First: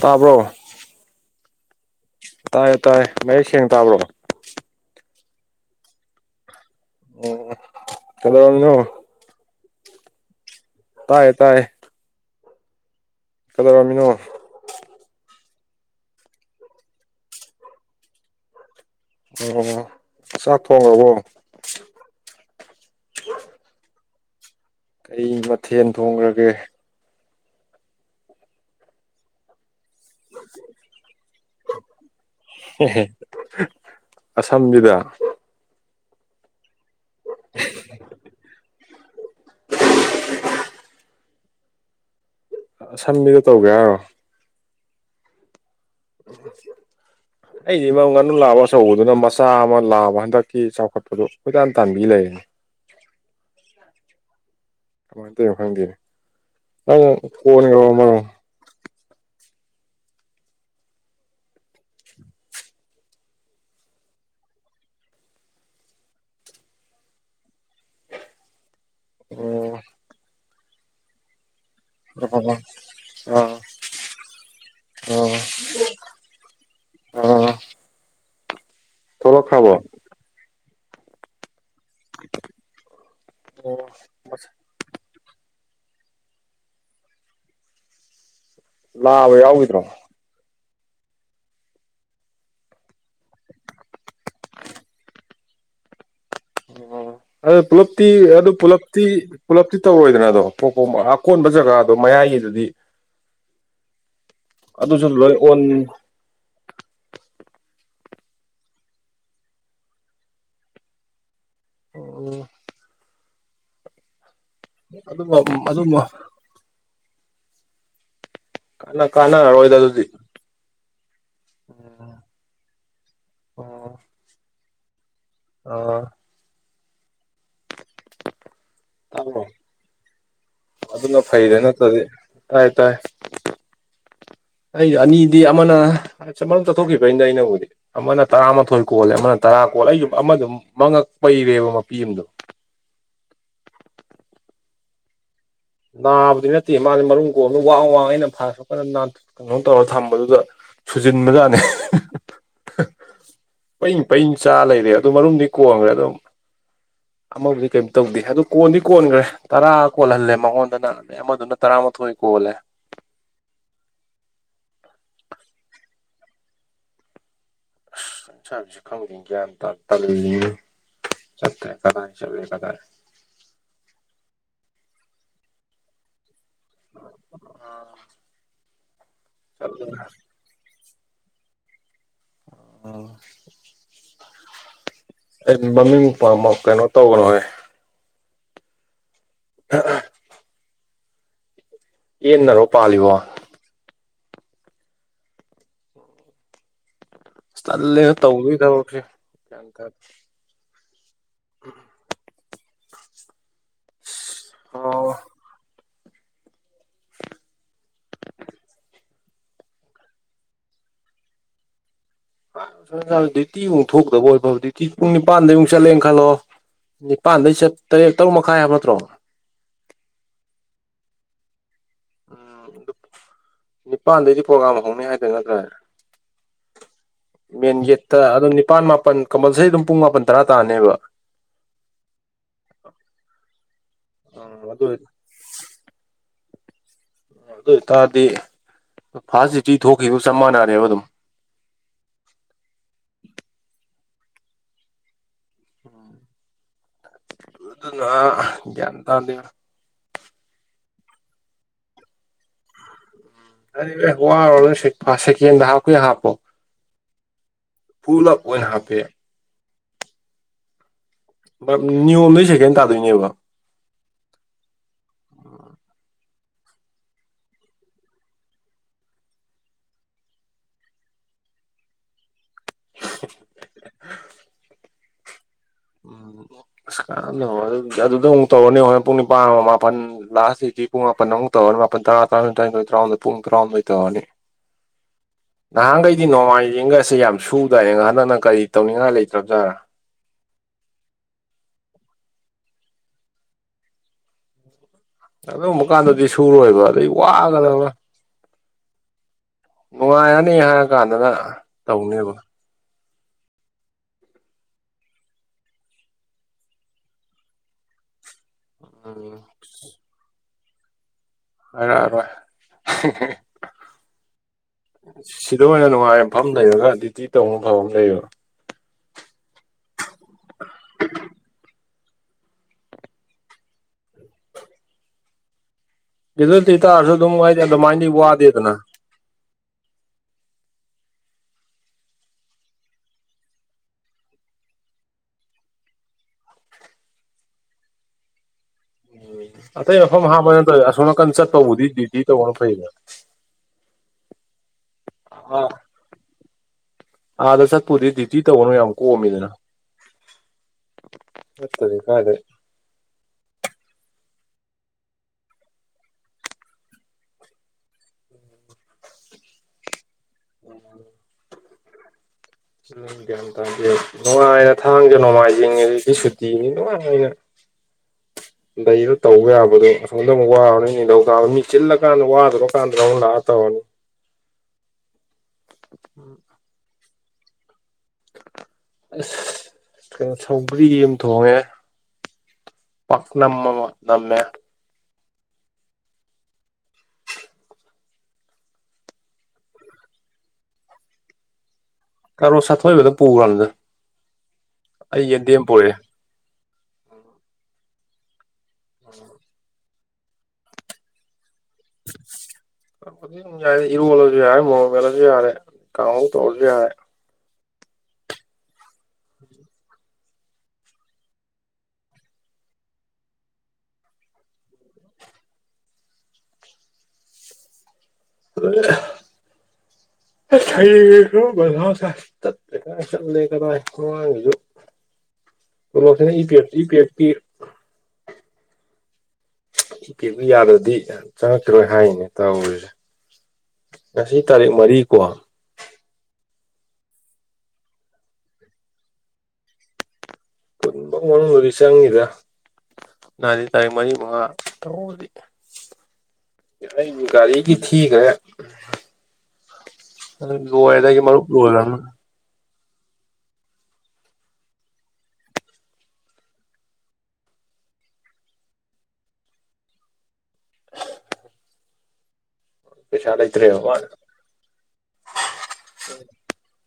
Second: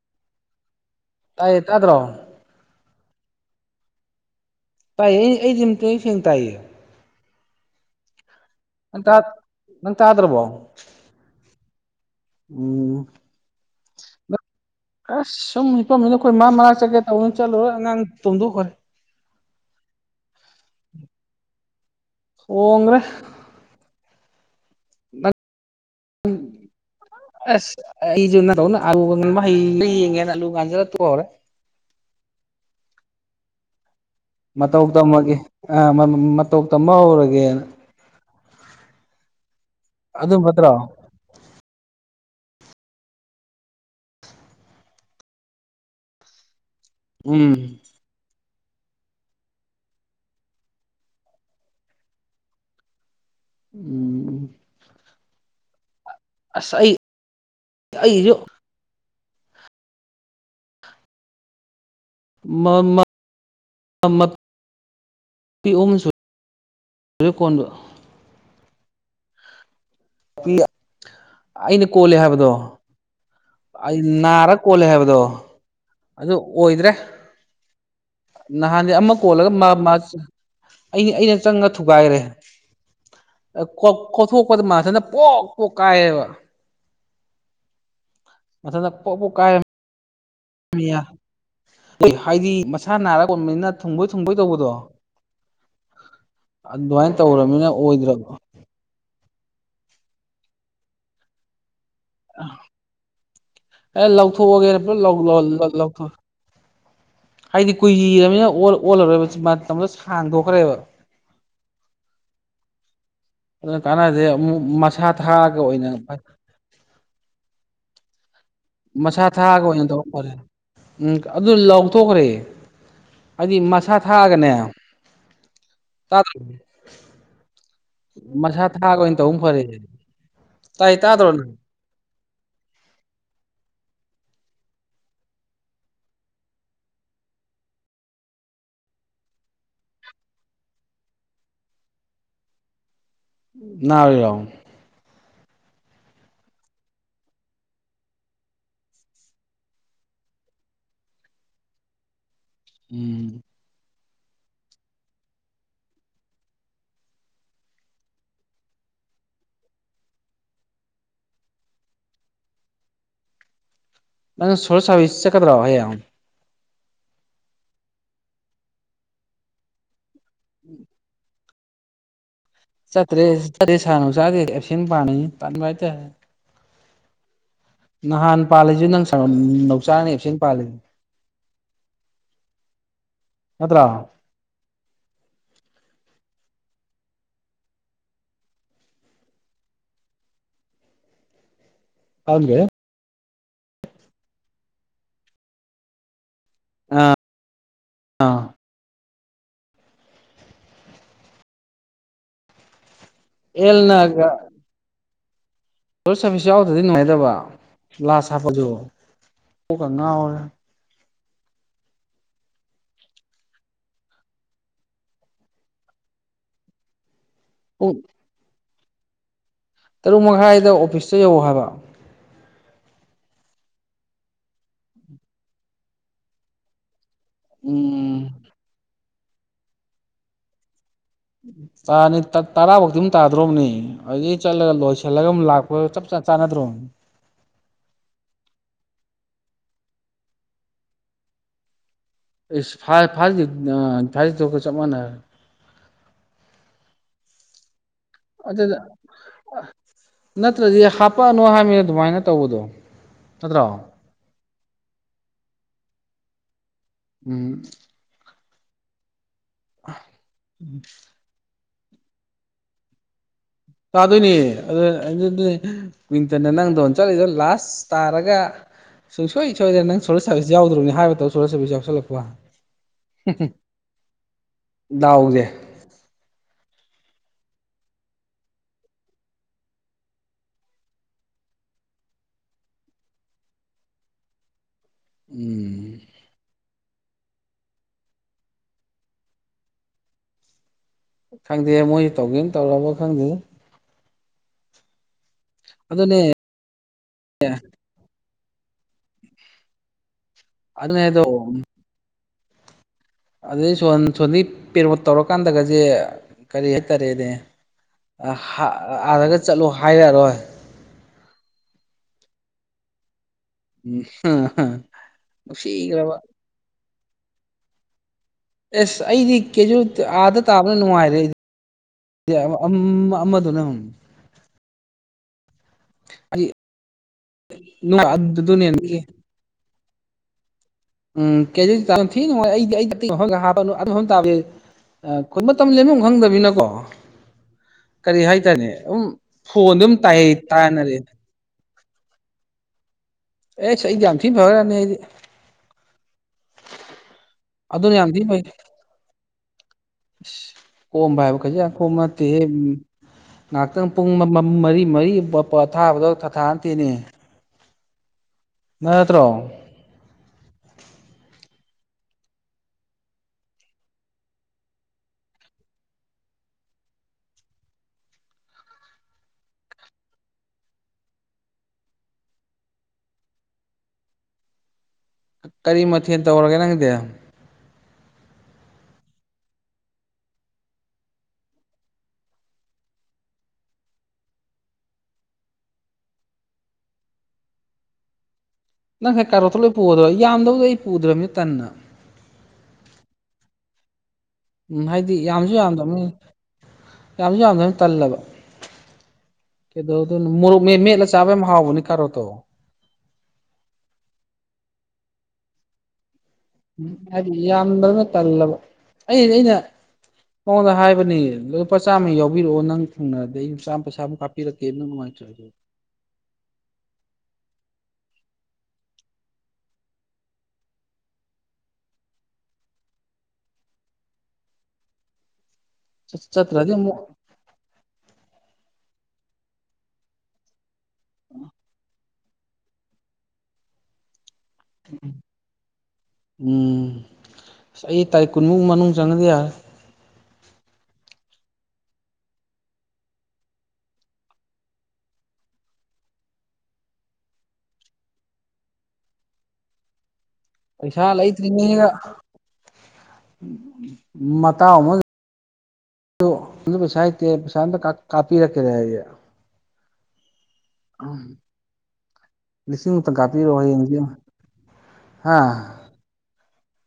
ꯇꯥꯕ꯭ꯔꯣ ꯇꯥꯏꯌꯦ ꯇꯗ꯭ꯔꯣ ꯇꯥꯏꯌꯦ ꯇꯥꯏꯌꯦ ꯃꯌꯦꯛ ꯁꯦꯡꯅ ꯇꯥꯕ꯭ꯔꯣ ꯇꯥꯏꯌꯦ ꯑꯩꯗꯤ ꯑꯗꯨꯝ ꯃꯌꯦꯛ ꯁꯦꯡꯅ ꯇꯥꯏꯌꯦ ꯑꯣ ꯑꯣ ꯀꯩꯗꯧꯔꯝꯃꯤꯅꯣ ꯇꯥ ꯅꯪ ꯇꯥꯗ꯭ꯔꯕꯣ ꯇꯥꯏꯌꯦ ꯇꯥꯏꯌꯦ ꯎꯝ ꯀꯗꯧꯔꯝꯃꯤꯅꯣ ꯑꯁ ꯁꯨꯝ ꯍꯤꯞꯄꯝꯕꯅꯤ ꯑꯩꯈꯣꯏ ꯃꯥ ꯃꯅꯥꯛ ꯆꯠꯀꯦ ꯇꯧꯕꯅꯤ ꯆꯠꯂꯔꯣꯏ ꯑꯉꯥꯡ ꯇꯣꯡꯗꯣꯛ ꯈꯣꯏ ꯑꯣ ꯆꯥꯛ ꯊꯣꯡꯉꯕꯣ ꯊ‌ꯣꯡꯈꯔꯦ ꯀꯔꯤ ꯃꯊꯦꯜ ꯊꯣꯡꯈ꯭ꯔꯒꯦ ꯑꯁ ꯑꯩꯁꯨ ꯅꯪꯗꯧꯅ ꯑꯂꯨꯒ ꯉꯥꯟꯕ ꯍꯩꯕ꯭ꯔ ꯌꯦꯡꯒꯦꯅ ꯑꯂꯨ ꯉꯥꯟꯖꯜꯂ ꯇ‌ꯣꯛꯈꯔꯦ ꯍꯦ ꯍꯦ ꯃꯇꯧ ꯇꯝꯃꯒꯦ ꯑ ꯃꯇꯧ ꯇꯝꯕ ꯍꯧꯔꯒꯦꯅ ꯑꯗꯨ ꯐꯠꯇ꯭ꯔꯣ ꯑꯁꯝꯕꯤꯗ ꯇꯧꯒꯦ ꯍꯥꯏꯔꯣ [unintelligible] ꯎꯝ ꯁꯤ ꯃꯔꯨꯡ ꯉꯥꯅꯨ ꯂꯥꯕ ꯑꯆꯧꯕꯗꯨꯅ ꯃꯆꯥ ꯑꯃ ꯂꯥꯕ ꯍꯟꯗꯛꯀꯤ ꯆꯥꯎꯈꯠꯄꯗꯨ ꯀꯣꯏꯇꯥꯟ ꯇꯥꯟꯕꯤ ꯂꯩꯔꯦ ꯎꯝ ꯀꯃꯥꯏ ꯇꯩꯅꯣ ꯈꯪꯗꯦ ꯑꯁ ꯑꯩ ꯅꯪ ꯐꯣꯟ ꯌꯧꯔꯃꯣ ꯑꯩꯁꯨ ꯃꯃꯥ ꯑꯃꯛ ꯄꯤ ꯑꯍꯨꯝ ꯁꯨꯏ ꯂꯣꯏ ꯀꯣꯟꯕ ꯑꯣ [unintelligible] ꯑꯩꯅ ꯀꯣꯜꯂꯦ ꯍꯥꯏꯕꯗꯣ ꯑꯣ ꯑꯥ ꯑꯩ ꯅꯥꯔ ꯀꯣꯜꯂꯦ ꯍꯥꯏꯕꯗꯣ ꯑꯥ ꯑꯗꯨ ꯑꯣꯏꯗ꯭ꯔꯦ ꯑꯥ ꯅꯍꯥꯟꯗꯤ ꯑꯃ ꯀꯣꯜꯂꯒ ꯃꯥ ꯊꯣꯛꯂꯛꯈ꯭ꯔꯕꯣ ꯃꯥ ꯑꯩ ꯑꯩꯅ ꯆꯪꯉ ꯊꯨꯒꯥꯏꯔꯦ ꯑ ꯑꯣ ꯈꯣꯠ ꯈꯣꯠ ꯊꯣꯛꯄꯗ ꯃꯥꯊꯟꯗ ꯄꯣꯛ ꯄꯣꯛ ꯀꯥꯏꯑꯦꯕ ꯃꯊꯟꯅ ꯄꯣꯛ ꯄꯣꯛ ꯂꯥꯕ ꯀꯥꯏꯔꯝ ꯌꯥꯎꯈꯤꯗ꯭ꯔꯣ ꯃꯤꯌꯥ ꯍꯥꯏꯗꯤ ꯃꯁꯥ ꯅꯥꯔꯒꯣꯟꯕꯅꯤꯅ ꯊꯨꯡꯕꯣꯏ ꯊꯨꯡꯕꯣꯏ ꯇꯧꯕꯗꯣ ꯑꯗꯨꯃꯥꯏꯅ ꯑꯣ ꯑꯗꯨ ꯇꯧꯔꯕꯅꯤꯅ ꯄꯨꯂꯞꯇꯤ ꯑꯣꯏꯗ꯭ꯔꯕ ꯑꯗꯨ ꯄꯨꯂꯞ ꯇꯤ ꯄꯨꯂꯞꯇꯤ ꯇꯧꯔꯣꯏꯗꯅ ꯑꯗꯣ ꯄꯣꯛꯄꯝ ꯑꯀꯣꯟꯕ ꯖꯒꯥꯗꯣ ꯃꯌꯥꯏꯒꯤꯗꯨꯗꯤ ꯑꯦ ꯂꯧꯊꯣꯛꯑꯒꯦꯅ ꯑꯗꯨꯁꯨ ꯄꯨꯂꯞ ꯂꯣꯏ ꯂꯧ ꯑꯣꯟ ꯂꯧ ꯂꯧꯊꯣꯛ ꯍꯥꯏꯗꯤ ꯀꯨꯏꯔꯝꯅꯤꯅ ꯑꯣꯜ ꯑꯣꯜꯂꯔꯣꯏꯕ ꯃꯇꯝꯗꯣ ꯁꯥꯡꯗꯣꯛꯈ꯭ꯔꯦꯕ ꯑꯣ ꯑꯣ ꯑꯗꯨꯅ ꯀꯥꯟꯅꯗꯦ ꯑꯃꯨꯛ ꯃꯁꯥ ꯑꯗꯨꯝꯕ ꯊꯥꯛꯑꯒ ꯑꯣꯏꯅ ꯑꯗꯨꯝꯕ ꯀꯥꯟꯅ ꯃꯁꯥ ꯊꯥꯑꯒ ꯀꯥꯟꯅꯔꯔꯣꯏꯗ ꯑꯣꯏꯅ ꯇꯧ ꯑꯗꯨꯗꯤ ꯐꯔꯦ ꯎꯝ ꯑꯗꯨ ꯂꯧꯊꯣꯛꯈ꯭ꯔꯦ ꯍꯥꯏꯗꯤ ꯃꯁꯥ ꯊꯥꯛꯑꯒꯅꯦ ꯑꯣ ꯇꯗꯔꯣ ꯃꯁꯥ ꯊꯥꯛꯑꯒ ꯑꯣꯏꯅ ꯇꯧ ꯇꯥꯕ꯭ꯔꯣ ꯐꯔꯦꯅꯦ ꯇꯥꯏ ꯇꯥꯗ꯭ꯔꯣ ꯅꯪ ꯗꯤ ꯇꯥꯏ ꯇꯥꯏ ꯑꯩ ꯑꯅꯤꯗꯤ ꯑꯃꯅ ꯆ ꯃꯔꯨꯝ ꯆꯊꯣꯛꯈꯤꯕꯩꯅꯦ ꯑꯩꯅꯕꯨꯗꯤ ꯑꯃꯅ ꯇꯔꯥꯃꯥꯊꯣꯏ ꯀꯣꯜꯂꯦ ꯑꯃꯅ ꯇꯔꯥ ꯀꯣꯜ ꯑꯩꯒꯤ ꯑꯃꯗꯨ ꯃꯉꯛ ꯄꯩꯔꯦꯕ ꯃꯄꯤ ꯑꯃꯗꯣ ꯅꯥꯔꯤꯔꯣ ꯅꯥꯕꯗꯤ ꯅꯠꯇꯦ ꯃꯥꯖꯦ ꯃꯔꯨꯝ ꯀꯣꯟꯕꯗ ꯋꯥꯡ ꯋꯥꯡ ꯑꯩꯅ ꯐꯥ ꯁꯣꯛ ꯀꯟꯅ ꯀꯩꯅꯣ ꯇꯧꯔ ꯊꯝꯕꯗꯨꯗ ꯁꯨꯖꯤꯟꯕ ꯖꯥꯠꯅꯦ ꯎꯝ ꯄꯌꯤꯡ ꯄꯌꯤꯡ ꯆꯥ ꯂꯩꯔꯦ ꯑꯗꯨ ꯃꯔꯨꯝꯗꯤ ꯀꯣꯡꯒ꯭ꯔꯦ ꯑꯗꯨꯝ ꯑꯃꯕꯨꯗꯤ ꯀꯩꯝ ꯇꯧꯗꯦ ꯑꯗꯨ ꯀꯣꯟꯗꯤ ꯀꯣꯟꯒ꯭ꯔꯦ ꯇꯔꯥ ꯀꯣꯜꯍꯜꯂꯦ ꯃꯉꯣꯟꯗꯅ ꯑꯦ ꯑꯃꯗꯨꯅ ꯇꯔꯥꯃꯥꯊꯣꯏ ꯀꯣꯜꯂꯦ ꯅꯪ ꯁꯣꯜ ꯁꯕꯤꯁ ꯆꯠꯀꯗ꯭ꯔꯣ ꯍꯩꯌꯦꯡ ꯑꯁ ꯏꯁꯥꯖꯤꯁꯨ ꯈꯪꯕꯗꯦ ꯒ꯭ꯌꯥꯟ ꯇꯥ ꯇꯜꯂꯤꯅꯦ ꯆꯠꯇ꯭ꯔꯦ ꯀꯗꯥꯏ ꯆꯠꯂꯦ ꯀꯗꯥꯏ ꯆꯠꯇ꯭ꯔꯦ ꯆꯠꯇꯦ ꯁꯥꯔ ꯅꯥꯎꯆꯥꯒꯤ ꯑꯦꯞꯁꯦꯟ ꯄꯥꯟꯅꯅꯤ ꯇꯟꯕ ꯍꯥꯏꯇꯥꯔꯦ ꯅꯍꯥꯟ ꯄꯥꯜꯂꯤꯖꯤ ꯅꯪ ꯁꯥꯎꯟ ꯅꯧꯆꯥꯥꯅ ꯑꯦꯕꯁꯦꯟ ꯄꯥꯜꯂꯤ ꯅꯠꯇ꯭ꯔꯣ ꯑꯥ ꯑꯩ ꯃꯃꯤꯡ ꯄꯥꯃ ꯀꯩꯅꯣ ꯇꯧꯒꯅꯣꯍꯦ ꯑ ꯑꯍ ꯌꯦꯟꯅꯔꯣ ꯀꯥꯎꯔꯝꯒꯤꯔꯣꯏ ꯄꯥꯜꯂꯤꯕꯣ ꯑꯥ ꯑꯁ ꯇꯜꯂꯦꯗ ꯑꯥ ꯇꯧꯗꯣꯏ ꯊꯕꯛꯁꯦ ꯎꯝ ꯍꯦꯜꯅꯒ ꯑꯣ ꯗꯣ ꯁꯥꯔꯚꯤꯁ ꯌꯥꯎꯗ꯭ꯔꯗꯤ ꯅꯨꯡꯉꯥꯏꯗꯕ ꯂꯥꯁ ꯍꯥꯞꯄꯖꯨ ꯀꯣꯛꯀ ꯉꯥꯎꯔꯦ [unintelligible] ꯗꯤ ꯇꯤ ꯑꯃꯨꯛ ꯊꯣꯛꯀꯗꯧꯕ ꯑꯣꯏ ꯐꯕꯗꯤꯇꯤ ꯄꯨꯡ ꯅꯤꯄꯥꯟꯗꯩ ꯑꯃꯨꯛ ꯆꯠꯂꯦ ꯈꯜꯂꯣ ꯅꯤꯄꯥꯟꯗꯩ ꯆꯠ ꯄꯨꯡ ꯇꯔꯦꯠ ꯇꯔꯨꯛ ꯃꯈꯥꯏ ꯍꯥꯏꯕ ꯅꯠꯇ꯭ꯔꯣ ꯇꯔꯨꯛ ꯃꯈꯥꯏꯗ ꯑꯣꯐꯤꯁꯇ ꯌꯧ ꯍꯥꯏꯕ꯫ ꯎꯝ ꯑꯗꯨ ꯅꯤꯄꯜꯗꯩꯗꯤ ꯄ꯭ꯔꯣꯒꯥꯝ ꯍꯧꯅꯤ ꯍꯥꯏꯗ ꯅꯠꯇ꯭ꯔꯥ꯫ ꯃꯦꯟ ꯎꯝ ꯒꯦꯠꯇ ꯑꯗꯨꯝ ꯅꯤꯄꯥꯜ ꯃꯥꯄꯜ ꯀꯝꯄꯜꯁꯔꯤ ꯑꯗꯨꯝ ꯄꯨꯡ ꯃꯥꯄꯜ ꯇꯔꯥ ꯇꯥꯅꯦꯕ꯫ ꯇꯥꯅꯤ ꯇ ꯇꯔꯥ ꯕꯣꯛꯇꯤ ꯑꯗꯨꯝ ꯇꯥꯗ꯭ꯔꯣꯕꯅꯦ ꯑꯗꯨꯗꯒꯤ ꯑ ꯆꯠꯂꯒ ꯑꯗꯨ ꯑꯗꯨ ꯂꯣꯏꯁꯤꯜꯂꯒ ꯑꯃꯝ ꯂꯥꯛ꯫ ꯍꯣꯏ ꯆꯞ ꯆꯞ ꯆꯥꯟꯅꯗ꯭ꯔꯣ꯫ ꯑꯗꯨ ꯑꯣꯏꯇꯥꯔꯗꯤ ꯐꯥꯔꯁ ꯗ꯭ꯌꯨꯇꯤ ꯊꯣꯛꯈꯤꯕ ꯆꯞ ꯃꯥꯟꯅꯔꯦꯕ ꯑꯗꯨꯝ꯫ ꯐꯥꯔ ꯐꯥ ꯇꯣꯛꯒ ꯆꯞ ꯃꯥꯟꯅꯔꯦ꯫ ꯑꯗꯨꯅ ꯑꯗꯨꯗ ꯒ꯭ꯌꯥꯟ ꯇꯥꯗꯦ ꯅꯠꯇ꯭ꯔꯗꯤ ꯍꯥꯄꯛꯑꯅꯣ ꯍꯥꯏꯃꯤ ꯑꯗꯨꯃꯥꯏꯅ ꯇꯧꯕꯗꯣ꯫ ꯅꯠꯇ꯭ꯔꯣ ꯋꯥꯔꯣꯅꯣ ꯁꯦꯀꯦꯟꯗ ꯍꯥꯞꯀꯦ ꯍꯥꯞꯄꯣ꯫ ꯎꯝ꯫ ꯄꯨꯂꯞ ꯑꯣꯏꯅ ꯍꯥꯞꯄꯦ꯫ [inaudible] ꯅꯤꯌꯣꯝꯗꯣꯏ ꯁꯦꯀꯦꯟ ꯇꯥꯗꯣꯏꯅꯦꯕ꯫ ꯇꯥꯗꯣꯏꯅꯦ ꯑꯗꯨ ꯑꯗꯨ ꯀꯋꯤꯟꯇꯔꯅ ꯅꯪꯗꯧ ꯆꯠꯂꯤꯗ ꯂꯥꯁ ꯇꯥꯔꯒ꯫ ꯁꯨꯡꯁꯣꯏ ꯁꯣꯏꯦ ꯅꯪ ꯁꯣꯂꯔ ꯁꯥꯔꯚꯤꯁ ꯌꯥꯎꯗ꯭ꯔꯕꯅꯤ ꯍꯥꯏꯕ ꯃꯇꯝꯧ ꯁꯣꯂꯔ ꯁꯥꯔꯚꯤꯁ ꯌꯥꯎꯁꯜꯂꯛꯄ꯫ ꯗꯥꯎꯁꯦ꯫ ꯎꯝ ꯑꯁ ꯀꯥꯟꯗ ꯋꯥꯅꯤ ꯑꯗꯨꯗ ꯑꯃꯨꯛ ꯇꯧꯔꯅꯤ ꯍꯣꯔꯦꯟ ꯄꯨꯡ ꯅꯤꯄꯥꯟ ꯃꯥꯄꯟ꯫ ꯂꯥꯁ ꯗꯤꯇꯤ ꯄꯨꯡ ꯃꯥꯄꯟ ꯅꯛ ꯇꯧꯔꯅꯤ ꯇꯥꯥ ꯄꯨꯡ ꯇꯔꯥꯍꯨꯝꯗꯣꯏ ꯇꯧꯔꯅꯤ꯫ ꯎꯝ꯫ ꯅꯍꯥꯟꯈꯩꯗꯤ ꯅꯣꯡꯃꯥꯏꯖꯤꯡꯒꯁꯦ ꯌꯥꯝ ꯁꯨꯗꯏꯌꯦꯉ ꯍꯟꯗꯛꯅ ꯀꯔꯤ ꯇꯧꯅꯤꯡꯉꯥꯏ ꯂꯩꯇ꯭ꯔꯕꯖꯥꯠꯔꯥ꯫ ꯈꯪꯗꯦ ꯃꯣꯏꯁ ꯇꯧꯒꯦꯅ ꯇꯧꯔꯕ ꯈꯪꯗꯦꯗ꯫ ꯑꯗꯨꯒꯨꯝꯕ ꯑꯗꯨꯅꯦ ꯀꯥꯟꯗꯗꯤ ꯁꯨꯔꯣꯏꯕ ꯑꯗꯩ ꯋꯥꯒꯗꯕ꯫ ꯅꯨꯡꯉꯥꯏꯔꯅꯤ ꯍꯥꯏꯔ ꯑꯗꯨꯅꯦ ꯑꯗꯣ ꯀꯥꯟꯗꯅ ꯇꯧꯅꯦꯕ꯫ ꯑꯗꯨꯗꯩ ꯁꯣ ꯁꯣꯒꯤ ꯄꯦꯔꯣꯠ ꯇꯧꯔꯀꯥꯟꯗꯒꯁꯦ ꯀꯔꯤ ꯍꯥꯏꯇꯥꯔꯦꯅꯦ꯫ ꯑꯥꯗꯒ ꯎꯝ ꯆꯠꯂꯣ ꯍꯥꯏꯔꯛꯑꯔꯣꯏ꯫ ꯍꯥꯏꯔꯛꯑꯔꯣꯏ꯫ ꯎꯝ ꯁꯤꯗ ꯑꯣꯏꯅ ꯅꯨꯡꯁꯤꯈ꯭ꯔꯕ ꯅꯨꯡꯉꯥꯏꯐꯝ ꯂꯩꯔꯒ ꯗ꯭ꯌꯨꯇꯤ ꯇꯧꯕꯐꯝ ꯐ ꯑꯃ ꯂꯩꯕ꯫ ꯑꯦꯁ ꯑꯩꯗꯤ ꯀꯦꯖ ꯑꯥꯗ ꯇꯥꯕꯅ ꯅꯨꯡꯉꯥꯏꯔꯦ ꯑꯩꯗꯤ꯫ ꯑꯃꯗꯨꯅ꯫ ꯇꯥꯥꯔꯁꯨ ꯑꯗꯨꯝ ꯍꯥꯏꯗꯤ ꯑꯗꯨꯃꯥꯏꯗꯤ ꯑꯗꯨꯅꯦ ꯋꯥꯗꯦꯗꯅ꯫ ꯎꯝ ꯀꯦꯖꯤꯗꯤ ꯇꯔꯥꯨꯊꯤ ꯅꯨꯡꯉꯥꯏ ꯑꯩꯗꯤ ꯑꯩꯗꯤꯇꯩꯍꯒ ꯍꯥꯞꯄꯅꯣ ꯑꯗꯨ ꯇꯥꯕꯦ꯫ ꯑꯩꯈꯣꯏ ꯃꯇꯝ ꯂꯦꯝꯐꯝ ꯈꯪꯗꯕꯅꯤꯅꯀꯣ ꯀꯔꯤ ꯍꯥꯏꯇꯥꯔꯦꯅꯦ ꯎꯝ꯫ ꯑꯇꯩ ꯃꯐꯝ ꯍꯥꯝꯕ ꯅꯠꯇꯦ ꯑꯁꯣꯝꯅꯥꯀꯟ ꯆꯠꯄ ꯕꯨꯗꯤ ꯗ꯭ꯌꯨꯇꯤ ꯇꯧꯕꯅ ꯐꯩꯗ꯫ ꯑꯦꯁ ꯑꯩ ꯌꯥꯝ ꯊꯤ ꯐꯈ꯭ꯔꯖꯥꯠꯅꯤ ꯑꯩꯗꯤ꯫ ꯑ꯫ ꯑꯥꯗ ꯑꯗꯨꯅ ꯌꯥꯝ ꯆꯠꯄꯨꯗꯤ ꯗ꯭ꯌꯨꯇꯤ ꯇꯧꯕꯅ ꯌꯥꯝ ꯀꯣꯝꯃꯤꯗꯅ꯫ ꯀꯣꯝꯝꯕ ꯍꯥꯏꯕ ꯀꯩꯁꯨ ꯌꯥꯝ ꯀꯣꯝꯕ ꯅꯠꯇ꯭ꯔꯗꯤ ꯅꯠꯇꯦꯍꯦ꯫ ꯀꯥꯏꯗꯩ ꯉꯥꯏꯍꯥꯛꯇꯪ ꯄꯨꯡ ꯃꯔꯤ ꯃꯔꯤ ꯊꯥꯕꯗꯣ ꯊꯥ ꯊꯥꯠꯇꯦꯅꯦ꯫ ꯅꯠꯇ꯭ꯔꯣ꯫ ꯎꯝ꯫ ꯎꯝ [unintelligible] [unintelligible] ꯅꯨꯡꯉꯥꯏꯅ ꯊꯥꯡꯁꯦ ꯅꯣꯡꯃꯥꯏꯖꯤꯡ ꯑꯗꯨꯗꯤ ꯁꯨꯇꯤꯅꯤ ꯅꯨꯡꯉꯥꯏꯅ꯫ [inaudible] ꯂꯩꯔ ꯇꯧꯕ ꯌꯥꯕꯗꯣ ꯑꯁꯣꯝꯗ ꯑꯃꯛ ꯋꯥꯔꯅꯤ ꯅꯤꯡꯊꯧ ꯀꯥꯕ ꯃꯤ ꯆꯤꯜꯂꯀꯥꯟꯗ ꯋꯥꯗꯔꯀꯥꯟꯗ ꯑꯃꯨꯛ ꯂꯥꯛꯑ ꯇꯧꯔꯅꯤ꯫ ꯀꯔꯤ ꯃꯊꯦꯜ ꯇꯧꯔꯒꯦ ꯅꯪꯒꯤꯗꯤ꯫ ꯑꯁ ꯀꯩꯅꯣ ꯁꯧꯒ꯭ꯔꯤ ꯑꯃ ꯊꯣꯡꯉꯦ꯫ ꯄꯛꯅꯃ ꯑꯃ ꯅꯝꯃꯦ꯫ ꯅꯪ ꯉꯥꯁꯥꯏ ꯀꯥꯔꯣꯇ ꯂꯣꯏ ꯄꯨꯗ꯭ꯔꯣ ꯌꯥꯝꯗꯕꯗꯤ ꯑꯩ ꯄꯨꯗ꯭ꯔꯕꯅꯤ ꯇꯟꯗꯅ꯫ ꯀꯔꯣꯠ ꯁꯥꯠꯊꯣꯕꯗ ꯄꯨꯒꯔꯃꯤꯗ꯫ ꯎꯝ ꯍꯥꯏꯗꯤ ꯌꯥꯝꯁꯨ ꯌꯥꯝꯗ꯭ꯔꯕꯅꯤ ꯌꯥꯝꯁꯨ ꯌꯥꯝꯗ꯭ꯔꯕꯅꯤ ꯇꯜꯂꯕ꯫ [unintelligible] ꯀꯩꯗꯧꯗꯣꯏ ꯃꯣꯔꯣꯛ ꯃꯦꯠ ꯃꯦꯠꯂ ꯆꯥꯕ ꯌꯥꯝ ꯍꯥꯎꯕꯅꯦ ꯀꯥꯔꯣꯠꯇꯣ ꯌꯥꯏ ꯏꯔꯣꯜꯂꯁꯨ ꯌꯥꯔꯦ ꯃꯣꯡ ꯃꯦꯠꯂꯁꯨ ꯌꯥꯔꯦ ꯀꯥꯡꯉꯧ ꯇꯧꯔꯁꯨ ꯌꯥꯔꯦ ꯎꯝ ꯍꯥꯏꯗꯤ ꯌꯥꯝꯗ꯭ꯔꯝꯅ ꯇꯜꯂꯕ ꯑꯩꯗꯤ ꯑꯩꯅ ꯃꯉꯣꯟꯗ ꯍꯥꯏꯕꯅꯤ ꯂꯨꯄꯥ ꯆꯥꯝꯃ ꯌꯥꯎꯕꯤꯔꯛꯑꯣ ꯅꯪ ꯐꯪꯅꯔꯗꯤ ꯑꯩ ꯆꯥꯝ ꯄꯩꯁꯥꯃꯨꯛ ꯀꯞꯄꯤꯔꯛꯀꯦ ꯅꯪ ꯅꯨꯡꯉꯥꯏ [unintelligible] [unintelligible] ꯍꯥꯌꯦꯡꯒꯤꯁꯨ ꯃꯊꯥ ꯁꯥꯏ [unintelligible] ꯇꯣꯂꯣꯞ ꯇꯥꯒ ꯏ ꯆꯠꯇ꯭ꯔꯗꯤ ꯑꯃꯨꯛ [unintelligible] [unintelligible] ꯌꯥꯗ꯭ꯔꯗꯤ ꯆꯪꯉꯛꯈꯤꯔꯣꯏ ꯍꯥꯏꯅꯦ ꯇꯧꯔꯤꯁꯦ ꯉꯁꯤ ꯇꯥꯔꯤꯛ ꯃꯔꯤ ꯀꯣ ꯎꯝ ꯑꯁ ꯑꯩ ꯇꯥꯔꯤꯛ ꯀꯨꯟꯃꯨꯛ ꯃꯅꯨꯡ ꯆꯪꯉꯗꯤ ꯌꯥꯔꯦ ꯀꯨꯕꯧ ꯃꯅꯨꯡꯗꯗꯤ ꯆꯪꯅꯤꯗ ꯅꯍꯥꯟꯗꯤ ꯇꯥꯔꯤꯛ ꯃꯔꯤ ꯃꯉꯥ ꯇꯧꯂꯩ ꯑꯩꯒꯤ ꯒꯥꯔꯤꯒꯤ ꯊꯤꯒꯔꯦ ꯂꯣꯏꯔꯦꯗ ꯄꯩꯁꯥ ꯑꯩꯒꯤ ꯃꯔꯨꯞ ꯂꯩꯇ꯭ꯔꯤꯉꯩꯗ ꯂꯣꯏꯔꯝꯅꯤꯅ ꯃꯇꯥꯎ ꯑꯃꯥ ꯗꯣ ꯄꯩꯁꯥ ꯂꯩꯇꯦ ꯄꯩꯁꯥ ꯑꯝꯇ ꯀꯥꯄꯤꯔꯛꯀꯦꯔꯌꯦ ꯂꯤꯁꯤꯡ ꯑꯝꯇ ꯄꯩꯁꯥ ꯀꯥꯞꯄꯤꯔꯣ ꯂꯩꯇ꯭ꯔꯦꯕ ꯍꯥꯌꯦꯡꯗꯤ ꯃꯥꯅ ꯍꯥ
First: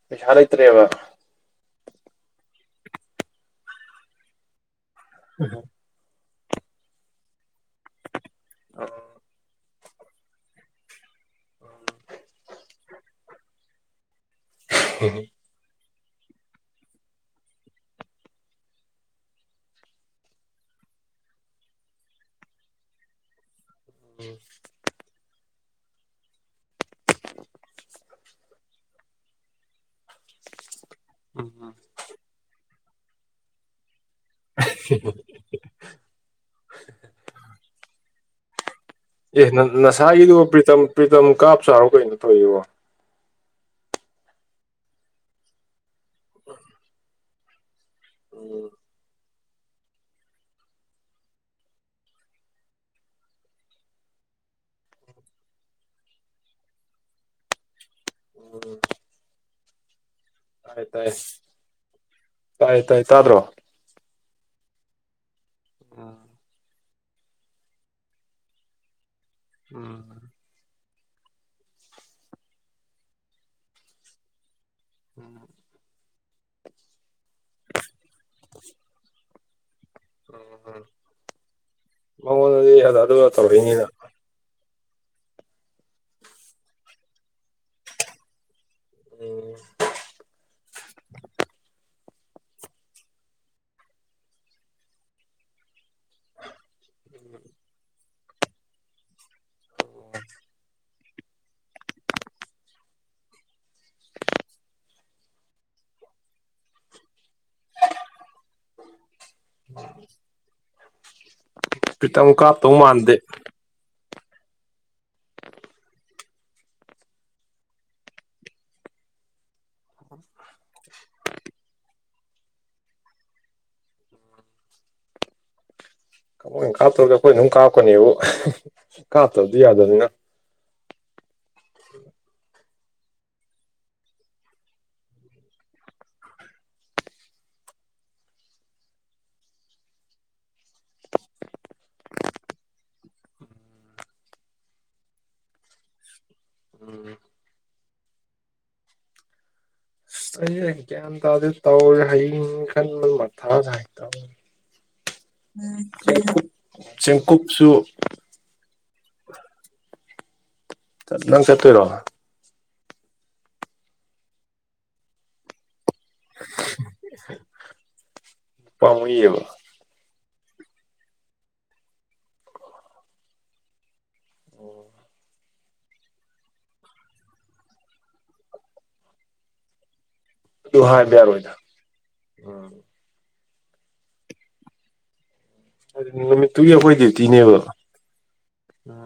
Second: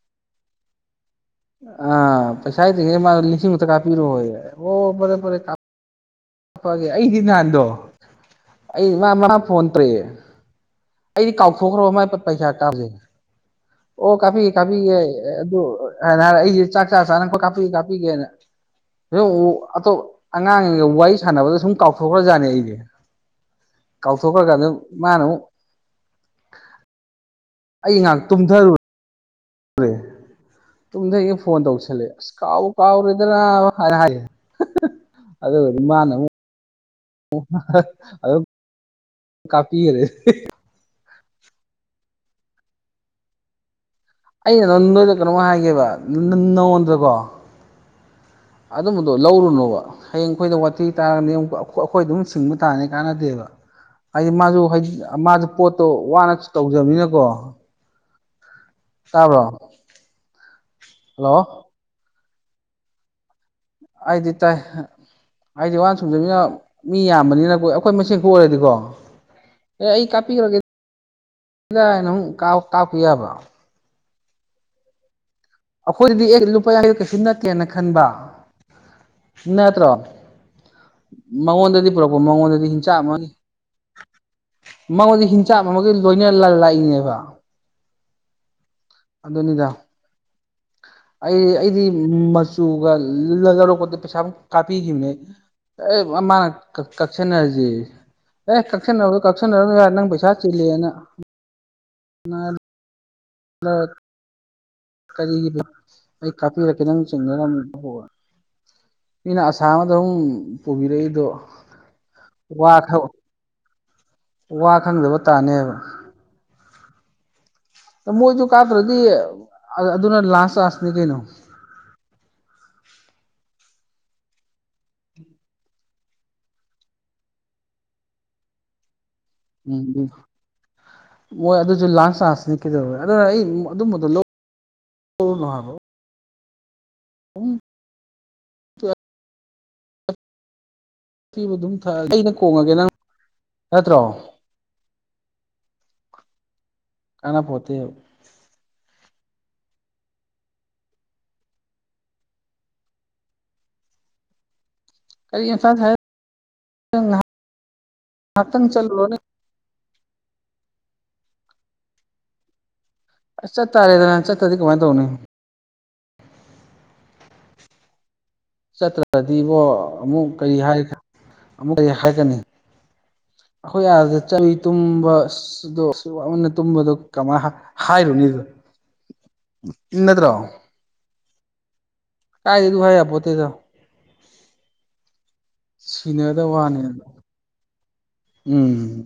ꯄꯩꯁꯥ ꯂꯩꯇ꯭ꯔꯦꯕ ꯑꯥ ꯄꯩꯁꯥ ꯂꯩꯇꯔꯤꯉꯩꯁꯤꯗ ꯃꯥꯗꯣ ꯂꯤꯁꯤꯡ ꯃꯨꯛꯇꯥ ꯀꯥꯞꯄꯤꯔꯣꯌꯦ ꯍꯣ ꯐꯔꯦ ꯐꯔꯦ [unintelligible] [unintelligible] ꯑꯩꯗꯤ ꯅꯍꯥꯟꯗꯣ ꯑꯩ ꯎꯝ ꯃꯥ ꯃꯥ ꯐꯣꯟ ꯇꯦ꯭ꯔ ꯑꯩꯗꯤ ꯀꯥꯎꯊꯣꯛꯈ꯭ꯔꯕ ꯃꯥꯏ ꯄꯩ ꯄꯩꯁꯥ ꯀꯥꯞꯁꯦ ꯑꯣ ꯀꯥꯄꯤ ꯀꯥꯄꯤꯒꯦ ꯑꯗꯨ ꯍꯥꯏꯅ ꯍꯥꯏꯔ ꯑꯩꯁꯦ ꯆꯥꯛ ꯆꯥ ꯆꯥꯅ ꯀꯥꯞꯄꯤ ꯀꯥꯞꯄꯤꯒꯦꯅ [unintelligible] ꯑꯇꯣꯞ ꯑꯉꯥꯡ ꯋꯥꯔꯤ ꯁꯥꯟꯅꯕꯗ ꯁꯨꯝ ꯀꯥꯎꯊꯣꯛꯈ꯭ꯔꯖꯥꯠꯅꯦ ꯑꯩꯗꯤ ꯀꯥꯎꯊꯣꯛꯈ꯭ꯔꯒꯗꯨꯝ ꯃꯥꯅ ꯑꯃꯨꯛ ꯑꯩ ꯉꯥꯏꯍꯥꯛ ꯇꯨꯝꯊꯔꯨꯔꯦ ꯇꯨꯝꯗꯩꯉꯩ ꯐꯣꯟ ꯎꯝ ꯇꯧꯁꯜꯂꯦ ꯑꯁ ꯀꯥꯎ ꯀꯥꯎꯔꯦꯗ ꯅꯥꯕ ꯍꯥꯏꯔ ꯍꯥꯏ [unintelligible] ꯑꯗꯨꯒꯗꯤ ꯃꯥꯅ ꯑꯃꯨꯛ [unintelligible] ꯑꯦ ꯀꯥꯞꯄꯤꯈꯔꯦ ꯅꯁꯥꯏꯒꯤꯗꯨ ꯄ꯭ꯔꯤꯇꯝ ꯄ꯭ꯔꯤꯇꯝ ꯀꯥꯞ ꯆꯥꯔꯣ ꯀꯩꯅꯣ ꯊꯧꯏꯖꯤꯕꯣ ꯑꯩꯅ ꯅ ꯅꯣꯏꯗ ꯀꯩꯅꯣꯝ ꯍꯥꯏꯒꯦꯕ ꯅ ꯅꯉꯣꯟꯗꯀꯣ ꯎꯝ ꯑꯗꯨꯝꯕꯗꯣ ꯂꯧꯔꯨꯅꯣꯕ ꯍꯌꯦꯡ ꯑꯩꯈꯣꯏꯗ ꯋꯥꯊꯤ ꯇꯥꯔꯅꯤ ꯑꯩꯈꯣꯏ ꯑꯗꯨꯝ ꯁꯤꯡꯕ ꯇꯥꯅꯤ ꯀꯥꯟꯅꯗꯦꯕ ꯍꯥꯏꯗꯤ ꯃꯥꯁꯨ ꯍꯥꯏꯗꯤ ꯃꯥꯁꯨ ꯄꯣꯠꯇꯣ ꯋꯥꯅꯁꯨ ꯇꯧꯖꯕꯅꯤꯅꯀꯣ ꯎꯝ ꯇꯥꯕ꯭ꯔꯣ ꯇꯥꯏ ꯇꯥꯏ ꯍꯜꯂꯣ ꯇꯥꯏ ꯇꯥꯏ ꯇꯥꯗ꯭ꯔꯣ ꯑꯩꯗꯤ ꯇꯥꯏ ꯑꯩꯗꯤ ꯋꯥ ꯎꯝ [unintelligible] ꯃꯤ ꯌꯥꯝꯕꯅꯤꯅꯀꯣꯏ ꯑꯩꯈꯣꯏ ꯃꯦꯟ ꯈꯛ ꯑꯣꯏꯔꯗꯤꯀꯣ ꯎꯝ ꯑꯦ ꯑꯩ ꯀꯥꯞꯄꯤꯈ꯭ꯔꯒꯦ [unintelligible] ꯅꯪ ꯀꯥꯞ ꯀꯥꯞꯈꯤ ꯌꯥꯕ ꯎꯝ ꯑꯩꯈꯣꯏꯗꯗꯤ ꯑꯦ ꯂꯨꯄꯥ ꯌꯥꯡꯈꯩꯗꯣ ꯀꯩꯁꯨ ꯅꯠꯇꯦꯅ ꯈꯟꯕ ꯅꯠꯇ꯭ꯔꯣ ꯎꯝ ꯃꯉꯣꯟꯗꯗꯤ ꯄꯨꯔꯛꯄ ꯃꯉꯣꯟꯗꯗꯤ ꯍꯤꯡꯆꯥꯞ ꯑꯗꯨꯒ ꯑꯃꯒꯤ ꯇꯧꯔꯛꯏꯅꯤꯅ ꯃꯉꯣꯟꯗ ꯍꯤꯡꯆꯥꯞ ꯑꯃꯒꯤ ꯂꯣꯏꯅ ꯂ ꯂꯥꯛꯏꯅꯦꯕ ꯎꯝ ꯑꯗꯨꯅꯤꯗ ꯑꯩ ꯑꯩꯗꯤ ꯃꯆꯨꯒ ꯂꯧꯔꯛꯄꯗ ꯄꯩꯁꯥꯃꯨꯛ ꯀꯥꯞꯄꯤꯈꯤꯕꯅꯦ ꯑꯩ ꯑꯦ ꯃꯥꯅ ꯀꯛ ꯀꯛꯁꯟꯅꯔꯖꯦꯌꯦ ꯑꯦ ꯀꯛꯁꯟꯅꯗꯣ ꯀꯛꯁꯤꯟꯅꯔꯅꯨ ꯅꯪ ꯄꯩꯁꯥ ꯆꯤꯜꯂꯤꯌꯦꯅ [unintelligible] [inaudible] ꯀꯔꯤꯒꯤꯅꯣ ꯑꯩ ꯀꯥꯞꯄꯤꯔꯛꯀꯦ ꯅꯪ ꯆꯤꯡꯅꯔꯝꯃꯤ ꯑꯩꯅ ꯑꯁꯥ ꯑꯃꯗ ꯑꯃꯝ ꯄꯨꯕꯤꯔꯛꯏꯗꯣ [unintelligible] ꯀꯥꯞꯇꯧ ꯋꯥ ꯃꯥꯟꯗꯦ ꯋꯥ ꯈꯪꯗꯕ ꯇꯥꯅꯦꯕ ꯑ ꯃꯣꯏꯗꯨ ꯀꯥꯞꯇ꯭ꯔꯗꯤ ꯑꯗꯨꯅ ꯂꯥꯁ ꯆꯥꯟꯁꯅꯤ ꯀꯩꯅꯣ ꯃꯣꯏꯅ ꯀꯥꯞꯇ꯭ꯔꯒ ꯈꯣꯏꯅ ꯑꯗꯨꯝ ꯀꯥꯞꯀꯅꯦꯕꯨ ꯀꯥꯞꯇꯕꯗꯤ ꯌꯥꯗꯕꯅꯤꯅ ꯑꯣ ꯑꯗꯨꯁꯨ ꯂꯥꯟ ꯆꯥꯟꯁꯅꯤ ꯀꯩꯗꯧꯔꯦ ꯑꯗꯨꯅ ꯑꯩ ꯑꯗꯨꯝꯕꯗꯣ ꯂꯧ ꯂꯧꯔꯨꯅꯨ ꯍꯥꯏꯕ [inaudible] ꯊꯤꯕ ꯑꯗꯨꯝ ꯊ ꯑꯩꯅ ꯀꯣꯡꯉꯒꯦ ꯅꯪ ꯅꯠꯇ꯭ꯔꯣ ꯎꯝ ꯀꯥꯟꯅ ꯄꯣꯠꯇꯦꯕ ꯑꯁ ꯑꯩꯁꯦ ꯒ꯭ꯌꯥꯟ ꯇꯥꯗꯤꯗ ꯇꯧꯔꯤ ꯍꯌꯦꯡꯒꯤ ꯈꯟꯕꯗ ꯃꯊꯥ ꯁꯥꯏ ꯇꯧꯔꯤꯁꯦ ꯀꯔꯤ ꯏꯝꯐꯥꯜ ꯁꯥꯏ ꯆꯦꯡꯀꯨꯞ ꯆꯦꯡꯀꯨꯞꯁꯨ ꯉꯥꯛꯇꯪ ꯆꯠꯂꯨꯔꯣꯅꯦ ꯅꯪ ꯆꯠꯇꯣꯏꯔꯣ ꯑꯁ ꯆꯠꯇꯔꯦꯗꯅ ꯆꯠꯇꯗꯤ ꯀꯃꯥꯏꯅ ꯇꯧꯅꯤ [inaudible] ꯆꯠꯇ꯭ꯔꯗꯤ ꯄꯥꯝꯃꯨꯏꯌꯦꯕ ꯏꯕꯣ ꯑꯃꯨꯛ ꯀꯔꯤ ꯍꯥꯏ ꯑꯃꯨꯛ ꯀꯔꯤ ꯍꯥꯏꯒꯅꯤ ꯑꯈꯣꯏ ꯑꯥꯗ ꯆꯂꯤ ꯇꯨꯝꯕ ꯑꯁ ꯑꯗꯣ ꯅ ꯇꯨꯝꯕꯗꯨ ꯀꯃꯥꯏꯅ ꯍꯥ ꯍꯥꯏꯔꯨꯅꯤꯗꯣ ꯅꯠꯇꯔꯣ ꯑꯗꯨ ꯍꯥꯏꯕ ꯌꯥꯔꯣꯏꯗ ꯀꯥꯏꯗꯩꯩ ꯎꯝ ꯑꯗꯨ ꯍꯥꯏ ꯌꯥꯄꯣꯠꯇꯦꯗ ꯍꯥꯏꯗꯤ ꯁꯤꯅꯗꯧꯕ ꯅꯨꯃꯤꯠꯇꯨꯒꯤ ꯑꯩꯈꯣꯏ ꯋꯥꯅꯤ ꯗ꯭ꯌꯨꯇꯤꯅꯦꯕ ꯎꯝ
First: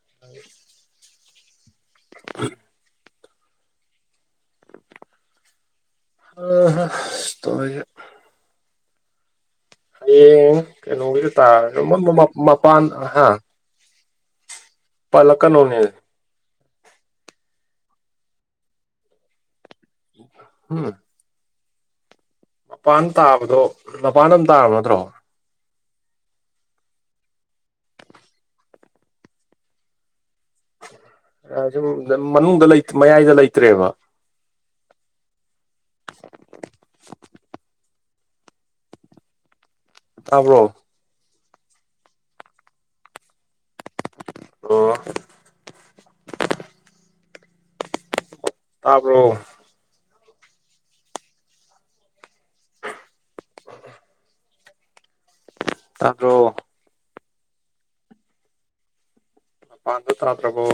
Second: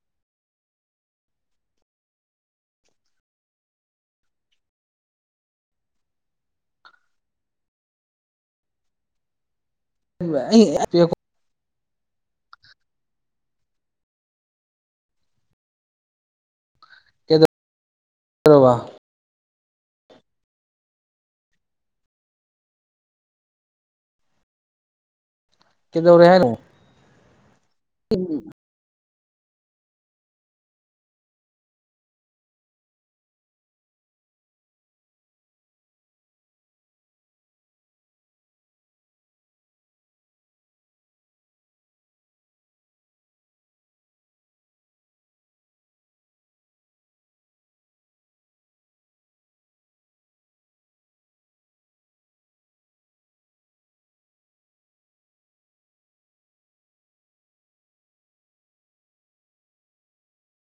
[inaudible] [inaudible] ꯇꯧꯔꯤꯖꯦ ꯍꯌꯦꯡ ꯑꯩ ꯀꯩꯅꯣꯗ ꯇꯥꯔꯒꯕ ꯃꯥ ꯃ ꯃꯄꯥꯟ ꯍꯥ ꯄꯜꯂꯛ ꯀꯅꯣꯃꯤ [inaudible] ꯍꯝ ꯃꯄꯥꯟ ꯇꯥꯕꯗꯣ ꯃꯄꯥꯟꯗ ꯑꯗꯨꯝ ꯇꯥꯔꯕ ꯅꯠꯇ꯭ꯔꯣ ꯀꯩꯗꯧꯔꯦ ꯍꯥꯏꯅꯣ [unintelligible] ꯁꯨꯝ ꯃꯅꯨꯡꯗ ꯂꯩꯠ ꯃꯌꯥꯏꯗ ꯂꯩꯇ꯭ꯔꯦꯕ ꯇꯥꯕ꯭ꯔꯣ ꯑꯣ ꯇꯥꯕ꯭ꯔꯣ [inaudible] ꯇꯥꯗ꯭ꯔꯣ ꯄꯥꯟꯗ ꯇꯥꯗ꯭ꯔꯕꯣ